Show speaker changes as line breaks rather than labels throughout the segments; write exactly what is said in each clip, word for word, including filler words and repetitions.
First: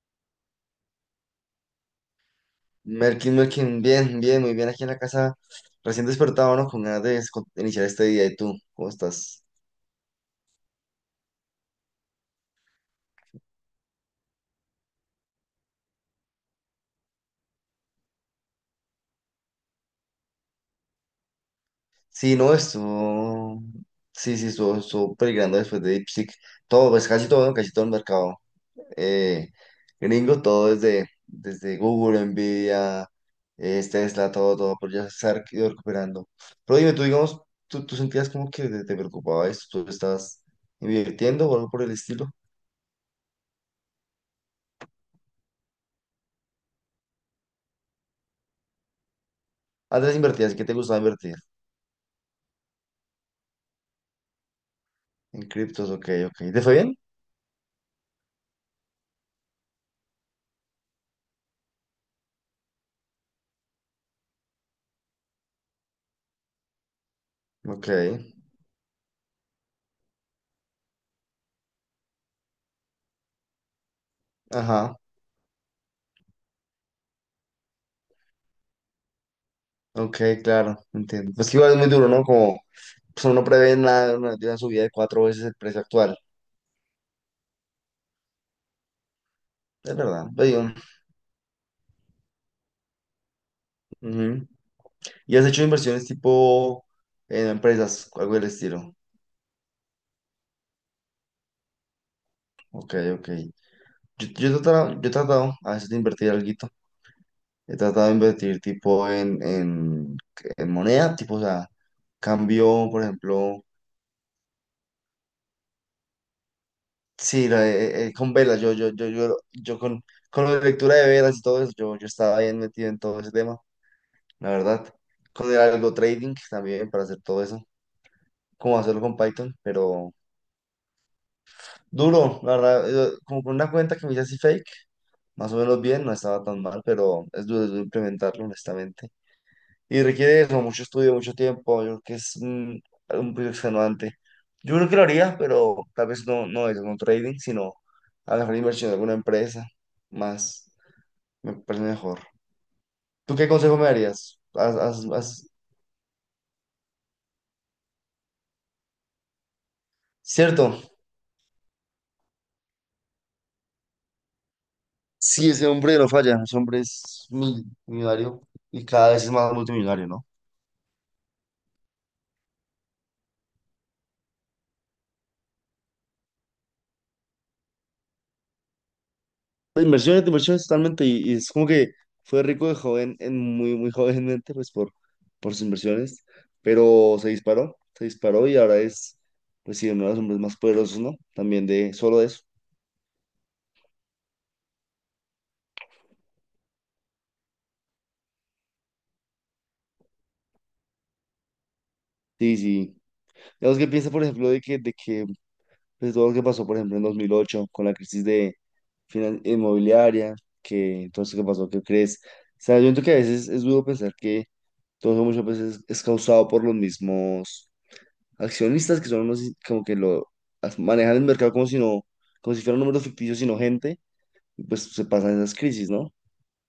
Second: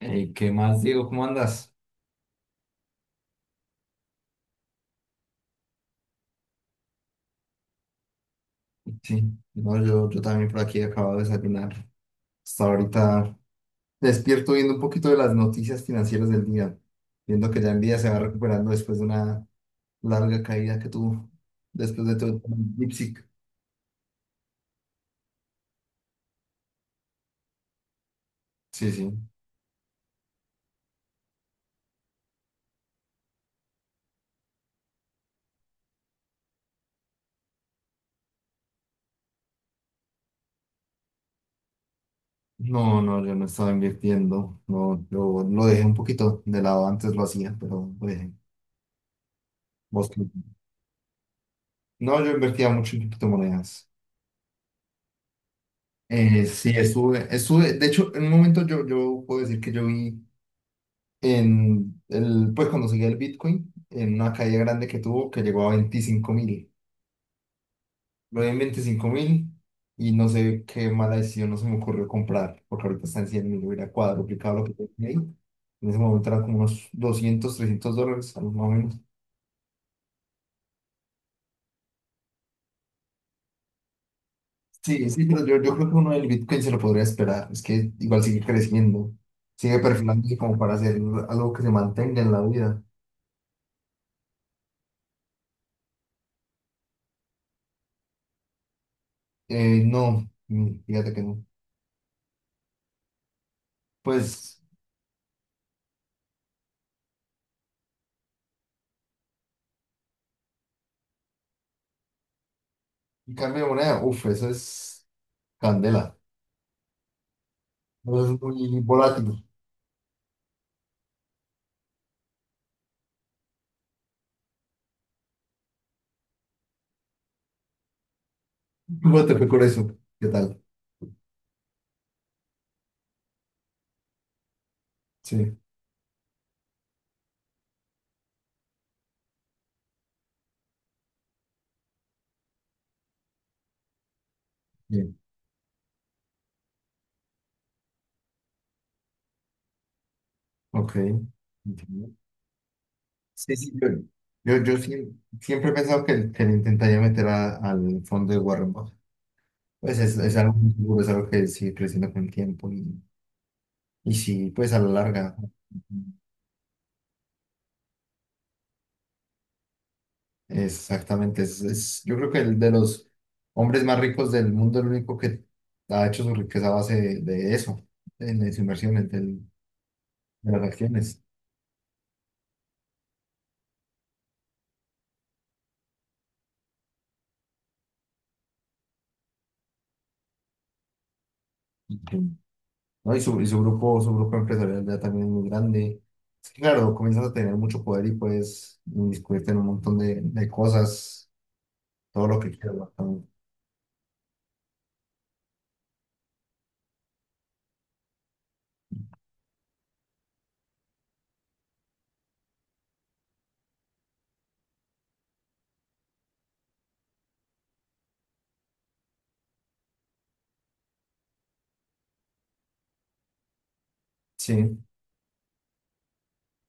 Eh, ¿qué más, Diego? ¿Cómo andas?
Merkin, Merkin, bien, bien, muy bien aquí en la casa, recién despertado, ¿no? Con ganas de es- con- iniciar este día. ¿Y tú? ¿Cómo
Sí,
estás?
no, yo, yo también por aquí acabo de desayunar. Hasta ahorita despierto viendo un poquito de las noticias financieras del día, viendo que ya el día se va recuperando después de una larga caída que tuvo, después de todo
Sí,
el
no,
DeepSeek.
estuvo, sí, sí, estuvo, estuvo peligrando después de DeepSeek. Todo, pues casi todo, ¿no? Casi todo el mercado
Sí, sí.
eh, gringo, todo desde, desde Google, Nvidia, eh, Tesla, todo, todo, pero ya se ha ido recuperando. Pero dime, tú, digamos, tú, tú sentías como que te, te preocupaba esto, tú estabas invirtiendo o algo por el estilo.
No, no, yo no estaba invirtiendo. No, yo lo dejé un poquito de lado, antes lo hacía, pero lo dejé. ¿Vos
Antes
qué?
invertías, ¿qué te gustaba invertir?
No, yo invertía mucho en criptomonedas.
En criptos, ok, ok.
Eh,
¿Te
sí,
fue bien?
estuve, estuve, de hecho, en un momento yo, yo puedo decir que yo vi en el, pues cuando seguía el Bitcoin, en una caída grande que tuvo que llegó a veinticinco mil.
Ok,
Lo vi en veinticinco mil y no sé qué mala decisión no se me ocurrió comprar, porque ahorita está en cien mil, hubiera cuadruplicado lo que
ajá,
tenía ahí. En ese momento eran como unos doscientos trescientos dólares, algo más o menos.
ok, claro, entiendo. Pues que igual es muy duro, ¿no? Como pues uno no prevé nada, una, de una subida de
Sí,
cuatro
sí,
veces
pero
el
yo, yo
precio
creo que uno
actual.
del Bitcoin se lo podría esperar. Es que igual sigue creciendo, sigue
Es verdad,
perfilándose
pues,
como
yo,
para hacer algo que se mantenga en la vida.
ujú. ¿Y has hecho inversiones tipo en empresas, algo del estilo?
Eh, no, mm, fíjate que no.
Ok, ok. Yo, yo, he
Pues,
tratado, yo he tratado a veces de invertir alguito. He tratado de invertir tipo en, en, en moneda, tipo, o sea, cambio, por
y cambio
ejemplo.
de moneda, uff, eso es. Candela.
Sí, no, eh, eh,
No es
con velas, yo,
muy
yo, yo, yo,
volátil.
yo con, con la lectura de velas y todo eso, yo, yo estaba bien metido en todo ese tema, la verdad. Con el algo trading también para hacer todo eso, como hacerlo con
¿Cómo te fue
Python,
con eso?
pero
¿Qué tal?
duro, la verdad, eh, como con una cuenta que me hice así fake, más o
Sí,
menos bien, no estaba tan mal, pero es duro, es duro implementarlo, honestamente. Y requiere eso, mucho estudio, mucho tiempo, yo creo que es un, un proyecto extenuante. Yo creo que lo
bien.
haría, pero tal vez no, no es un trading, sino a la mejor inversión de alguna empresa, más.
Ok.
Me parece
Entiendo.
mejor. ¿Tú qué
Sí, sí,
consejo me
yo,
darías?
yo, yo
Haz- haz-
sie-
haz-
siempre he pensado que, que le intentaría meter a- al fondo de Warren Buffett. Pues es, es algo muy
Cierto.
seguro, es algo que sigue creciendo con el tiempo y, y sí, pues a la larga.
Sí, ese hombre no falla. Ese hombre es mil- millonario y cada vez es más multimillonario, ¿no?
Exactamente. Es, es- yo creo que el de los hombres más ricos del mundo, el único que ha hecho su riqueza a base de, de eso, de, de su inversión, de, de
Inversiones,
las
inversiones totalmente.
acciones.
Y, y es como que fue rico de joven, en muy, muy jovenmente, pues por, por sus inversiones. Pero se disparó, se disparó y ahora es, pues sí, uno de los hombres más poderosos, ¿no? También de solo de eso.
¿No? Y su, y su grupo, su grupo empresarial ya también es muy grande. Es que, claro, comienzas a tener mucho poder y puedes inmiscuirte en un montón de, de cosas, todo lo que
Sí,
quieras,
sí.
básicamente.
Digamos que piensa, por ejemplo, de que, de que pues todo lo que pasó, por ejemplo, en dos mil ocho con la crisis de finan- inmobiliaria, que todo eso que pasó, ¿qué crees? O sea, yo siento que a veces es duro pensar que todo eso muchas veces es causado por los mismos accionistas que son unos i- como que lo as- manejan el mercado como si no, como si fueran números ficticios, sino gente, y
Sí,
pues se pasan esas crisis, ¿no?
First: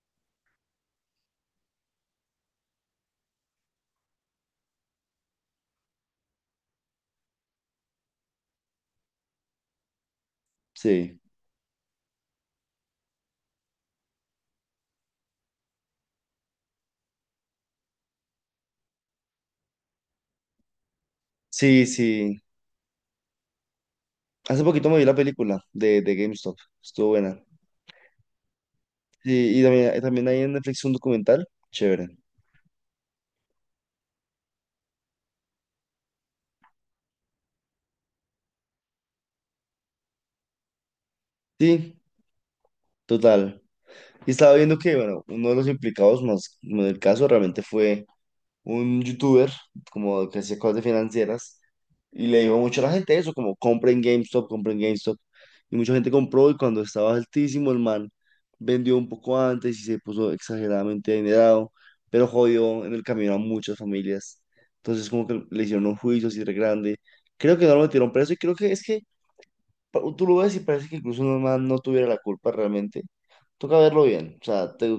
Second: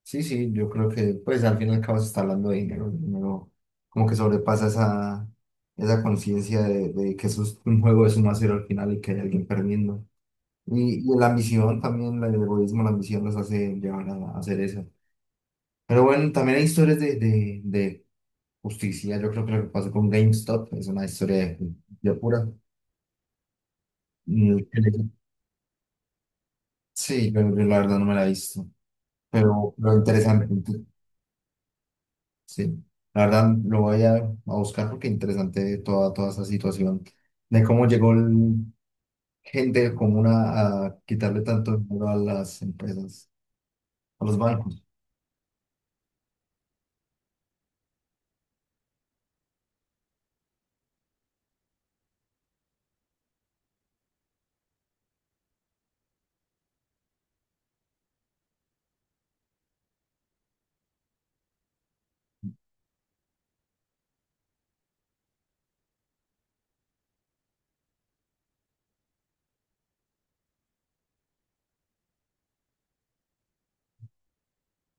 sí, sí, yo creo que pues al fin y al cabo se está hablando de dinero, el dinero como que sobrepasa esa, esa conciencia de, de que eso es un juego de suma cero al final y que hay alguien perdiendo. Y, y
Sí,
la ambición también, la- el egoísmo, la ambición los hace llevar a, a hacer eso. Pero bueno, también hay historias de, de, de justicia. Yo creo que lo que pasó con GameStop es una historia de,
sí,
de
sí.
pura. Mm,
Hace poquito me vi la película de, de GameStop, estuvo
sí,
buena.
pero yo la verdad no me la he visto.
Sí, y
Pero
también,
lo
eh, también hay
interesante,
en Netflix
ent-
un documental, chévere.
sí. La verdad lo voy a, a buscar porque interesante toda, toda esa situación de cómo llegó el- gente común a, a quitarle tanto
Sí,
dinero a las empresas,
total.
a
Y
los
estaba viendo
bancos.
que, bueno, uno de los implicados más en el caso realmente fue un youtuber, como que hacía cosas de financieras, y le dijo mucho a la gente eso, como compren GameStop, compren GameStop. Y mucha gente compró y cuando estaba altísimo el man vendió un poco antes y se puso exageradamente adinerado, pero jodió en el camino a muchas familias. Entonces como que le hicieron un juicio así de grande. Creo que no lo metieron preso y creo que es que pa- tú lo ves y parece que incluso el man no tuviera la culpa realmente, toca verlo bien. O sea, te-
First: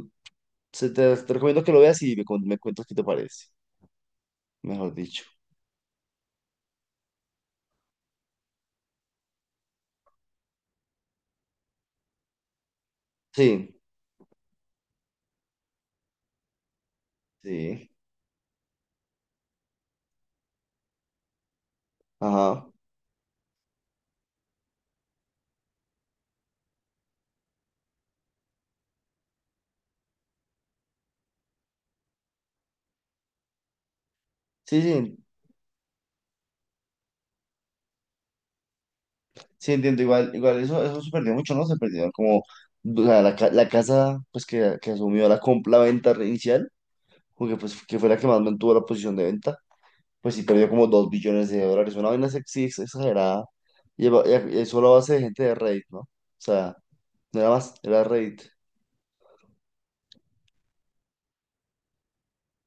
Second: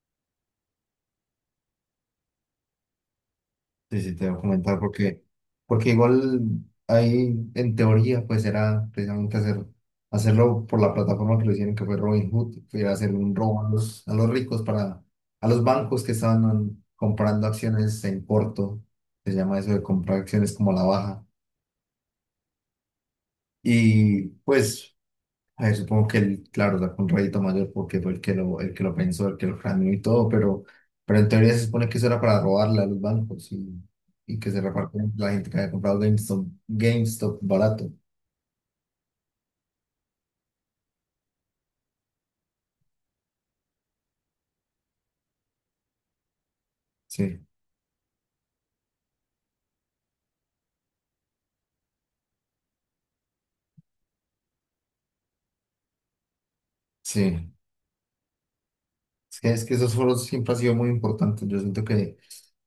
se- te, te recomiendo que lo veas y me, cuen- me cuentas qué te parece,
Sí, sí, te voy a comentar
mejor
porque,
dicho.
porque igual ahí en teoría pues era precisamente hacer, hacerlo por la plataforma que lo hicieron, que fue Robinhood, que era hacer un robo a
Sí,
los, a los ricos, para, a los bancos que estaban comprando
sí,
acciones en corto. Se llama eso de comprar acciones como a la baja.
ajá.
Y pues a ver, supongo que él, claro, sacó un rédito mayor porque fue el que lo, el que lo pensó, el que lo planeó y todo, pero, pero en teoría se supone que eso era para robarle a los bancos y, y que se
Sí,
repartieran
sí,
la gente que había comprado GameStop, GameStop barato.
sí, entiendo. Igual, igual eso, eso se perdió mucho, ¿no? Se perdieron como, o sea, la, ca- la casa pues que, que asumió la, comp- la venta inicial,
Sí,
porque pues que fue la que más mantuvo la posición de venta, pues sí perdió como dos billones de dólares. Una vaina sexy exagerada. Y, eva- y a- y eso a base de gente de Reddit, ¿no? O sea, no era
sí.
más, era Reddit.
Es que, es que esos foros siempre han sido muy importantes. Yo siento que,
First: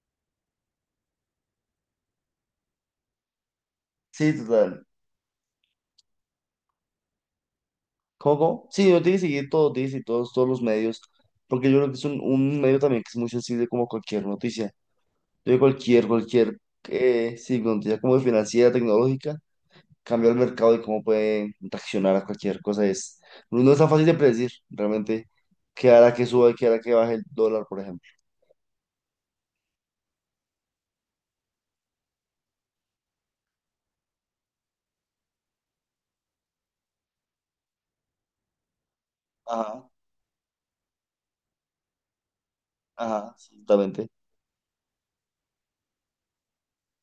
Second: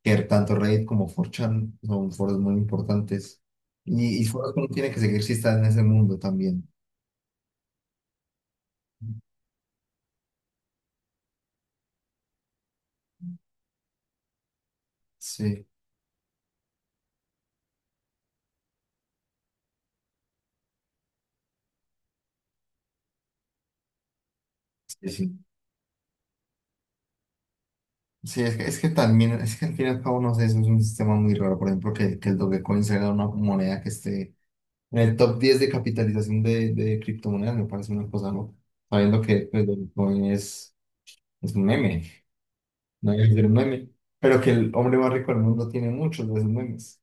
que tanto Reddit como cuatro chan son foros muy importantes. Y, y
Sí,
foros que uno
total.
tiene que seguir si está en ese mundo también.
Coco, sí, yo tiene que seguir todo, tiene que seguir todos, todos los medios, porque yo creo que es un, un medio también que es muy sensible como cualquier noticia. Yo
Sí,
cualquier, cualquier, eh, sí, noticia como financiera, tecnológica, cambia el mercado y cómo puede reaccionar a cualquier cosa. Es, no no es tan fácil de predecir
sí,
realmente
sí.
qué hará que suba y qué hará que baje el dólar, por ejemplo.
Sí, es que, es que también, es que al fin y al cabo, no sé, eso es un sistema muy raro, por ejemplo, que, que el Dogecoin sea una moneda que esté en el top diez de capitalización de, de criptomonedas, me parece una cosa, ¿no? Sabiendo que el
Ajá,
Dogecoin es, es un meme, no es
ajá,
un
sí,
meme,
exactamente.
pero que el hombre más rico del mundo tiene muchos de esos memes.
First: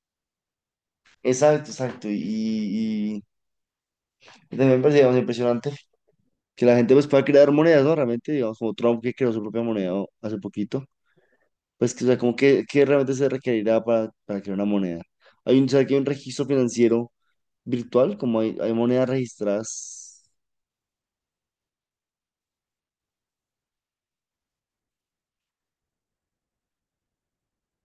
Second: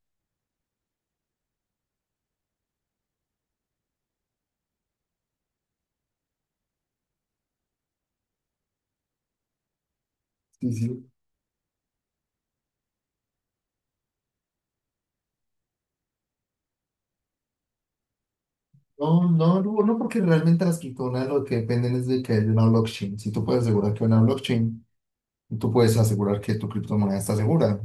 Exacto, exacto. Y, y, y también me parece, digamos, impresionante que la gente pues pueda crear monedas, ¿no? Realmente, digamos, como Trump que creó su propia moneda hace
Sí,
poquito.
sí.
Pues que, o sea, como que, que realmente se requerirá para, para crear una moneda. Hay un, ¿sabes que hay un registro financiero virtual? Como hay, hay monedas
No, no, no, no, porque
registradas.
realmente las criptomonedas lo que dependen es de que haya una blockchain. Si tú puedes asegurar que hay una blockchain, tú puedes asegurar que tu criptomoneda está segura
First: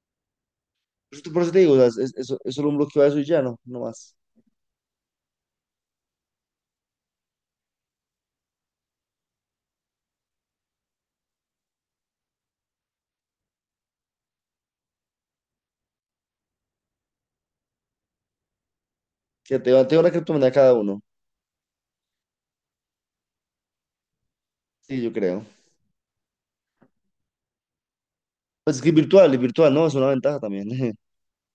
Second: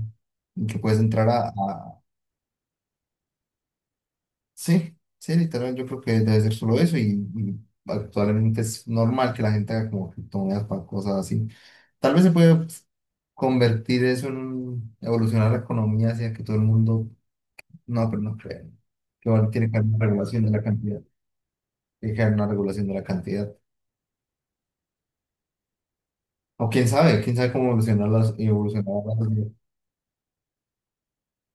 y que puedes
Pues,
entrar
por
a,
eso te digo, o sea, es,
a
es- es solo un bloqueo de eso y ya, no, no más.
Sí, sí, literal, yo creo que debe ser solo eso y, y actualmente es normal que la gente haga como criptomonedas para cosas así. Tal vez se puede, pues, convertir eso en un- evolucionar la economía hacia que todo el mundo, no, pero no creo, que igual
Que
tiene
te,
que
va-
haber
te va
una
una
regulación de
criptomoneda
la
cada
cantidad,
uno.
tiene que haber una regulación de la cantidad.
Sí, yo creo.
O quién sabe, quién sabe cómo evolucionar las,
Pues es que
evolucionar
es
la
virtual, es
sociedad.
virtual, ¿no? Es una ventaja también,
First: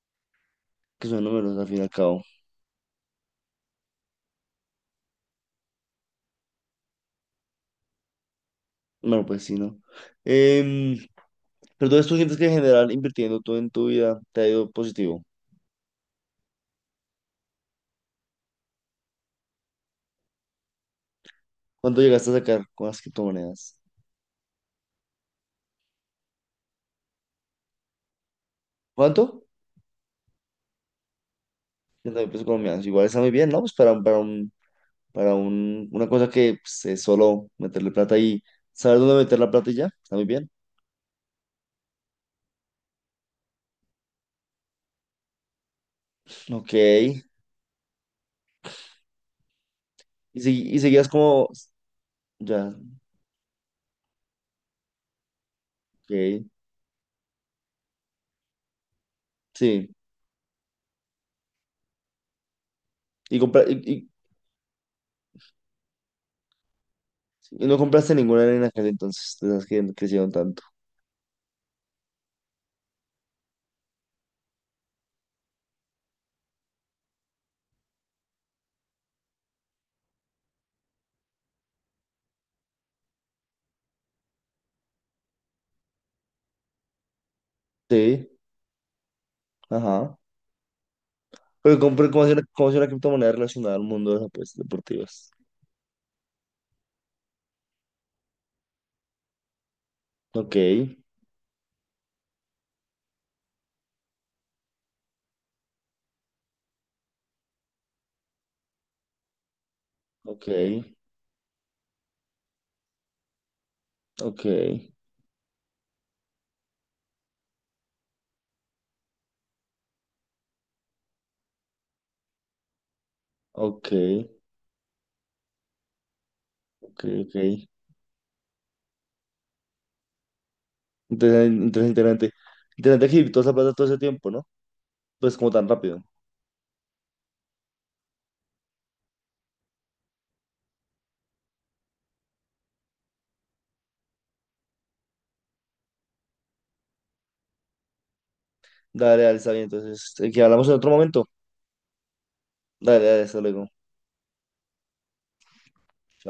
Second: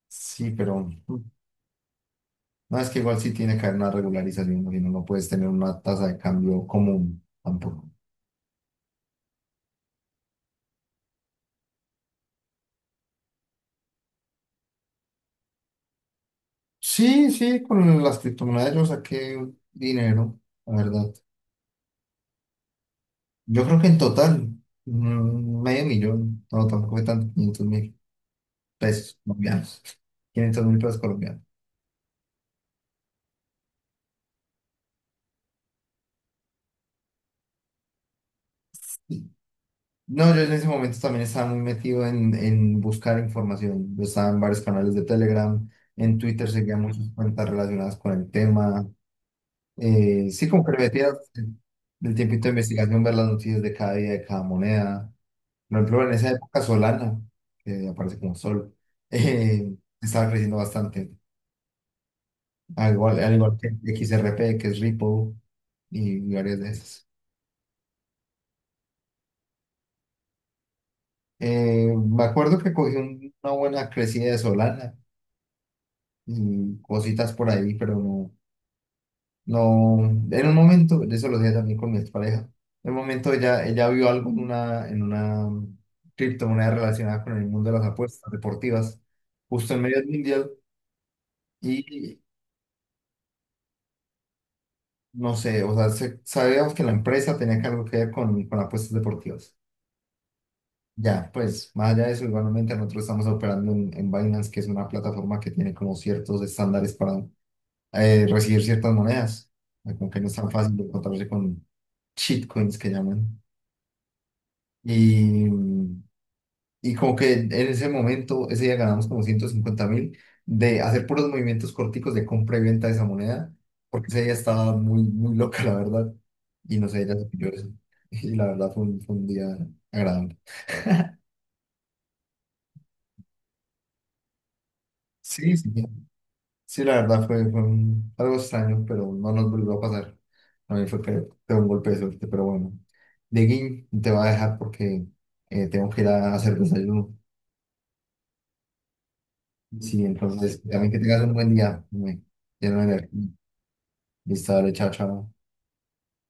Sí, pero
que son números al fin y al cabo.
no, es que igual sí tiene que haber una regularización, porque si no, no puedes tener una tasa de cambio común tampoco.
Bueno, pues sí, ¿no? Em, pero entonces tú sientes que en general invirtiendo todo en tu vida te ha ido positivo.
Sí, sí, con las criptomonedas yo saqué dinero, la verdad.
¿Cuánto llegaste a sacar con las
Yo
criptomonedas?
creo que en total, mm, medio millón, no, tampoco fue tanto, quinientos mil pesos
¿Cuánto?
colombianos. Quinientos mil pesos colombianos.
30 mil pesos colombianos. Igual está muy bien, ¿no? Pues para, un- para un para un, una cosa que pues, es solo meterle plata y saber dónde meter la plata y ya, está muy
No, yo
bien.
en ese momento también estaba muy metido en, en buscar información. Yo estaba en varios canales de Telegram, en Twitter
Ok.
seguía muchas
Y,
cuentas relacionadas con el tema. Eh, sí, como
segui-
que le
y
metía
seguías como,
el tiempito de
ya,
investigación, ver las noticias de cada día, de cada moneda. Por ejemplo, en esa
ok,
época Solana, que aparece como Sol, eh,
sí.
estaba creciendo bastante. Al igual, al
Y,
igual
compra-
que
y, y-
X R P, que es Ripple, y varias de esas.
y no compraste ninguna arena en aquel entonces, de esas que crecieron tanto.
Eh, me acuerdo que cogí un- una buena crecida de Solana y cositas por ahí, pero no, no, en un momento, de eso lo dije también con mi expareja. En un momento ella, ella vio algo en una, en una criptomoneda relacionada con el mundo de las apuestas
Sí,
deportivas, justo en medio del
ajá.
mundial,
Pero compré
y
como si una, como si una criptomoneda relacionada al mundo de las apuestas deportivas.
no sé, o sea, se- sabíamos que la empresa tenía que algo que ver con, con apuestas deportivas.
Ok,
Ya, pues, más allá de eso, igualmente nosotros estamos operando en, en Binance, que es una plataforma que tiene como ciertos estándares para eh, recibir ciertas monedas, eh, como que no es
ok,
tan fácil de encontrarse con shitcoins, que llaman.
ok,
Y, Y como que en ese momento, ese día ganamos como ciento cincuenta mil de hacer puros movimientos corticos de compra y venta de esa moneda,
ok,
porque ese día estaba muy, muy loca, la verdad. Y no
ok,
sé, ella se
ok.
pilló eso. Y la verdad fue un, fue un día agradable.
Entonces, interesante. Interesante que toda esa plata todo ese tiempo, ¿no? Pues como
Sí,
tan
sí,
rápido.
sí, la verdad fue, fue un- algo extraño, pero no nos volvió a pasar. A mí fue que fue un golpe de suerte, pero bueno. Dieguín, te va a dejar porque eh, tengo que ir a hacer desayuno.
Dale, dale, está bien.
Sí,
Entonces, aquí
entonces,
hablamos en
también
otro
que tengas
momento.
un buen día. Me- Ya no
Dale,
me-
dale, hasta luego.
Listo, dale, chao, chao.
Chao.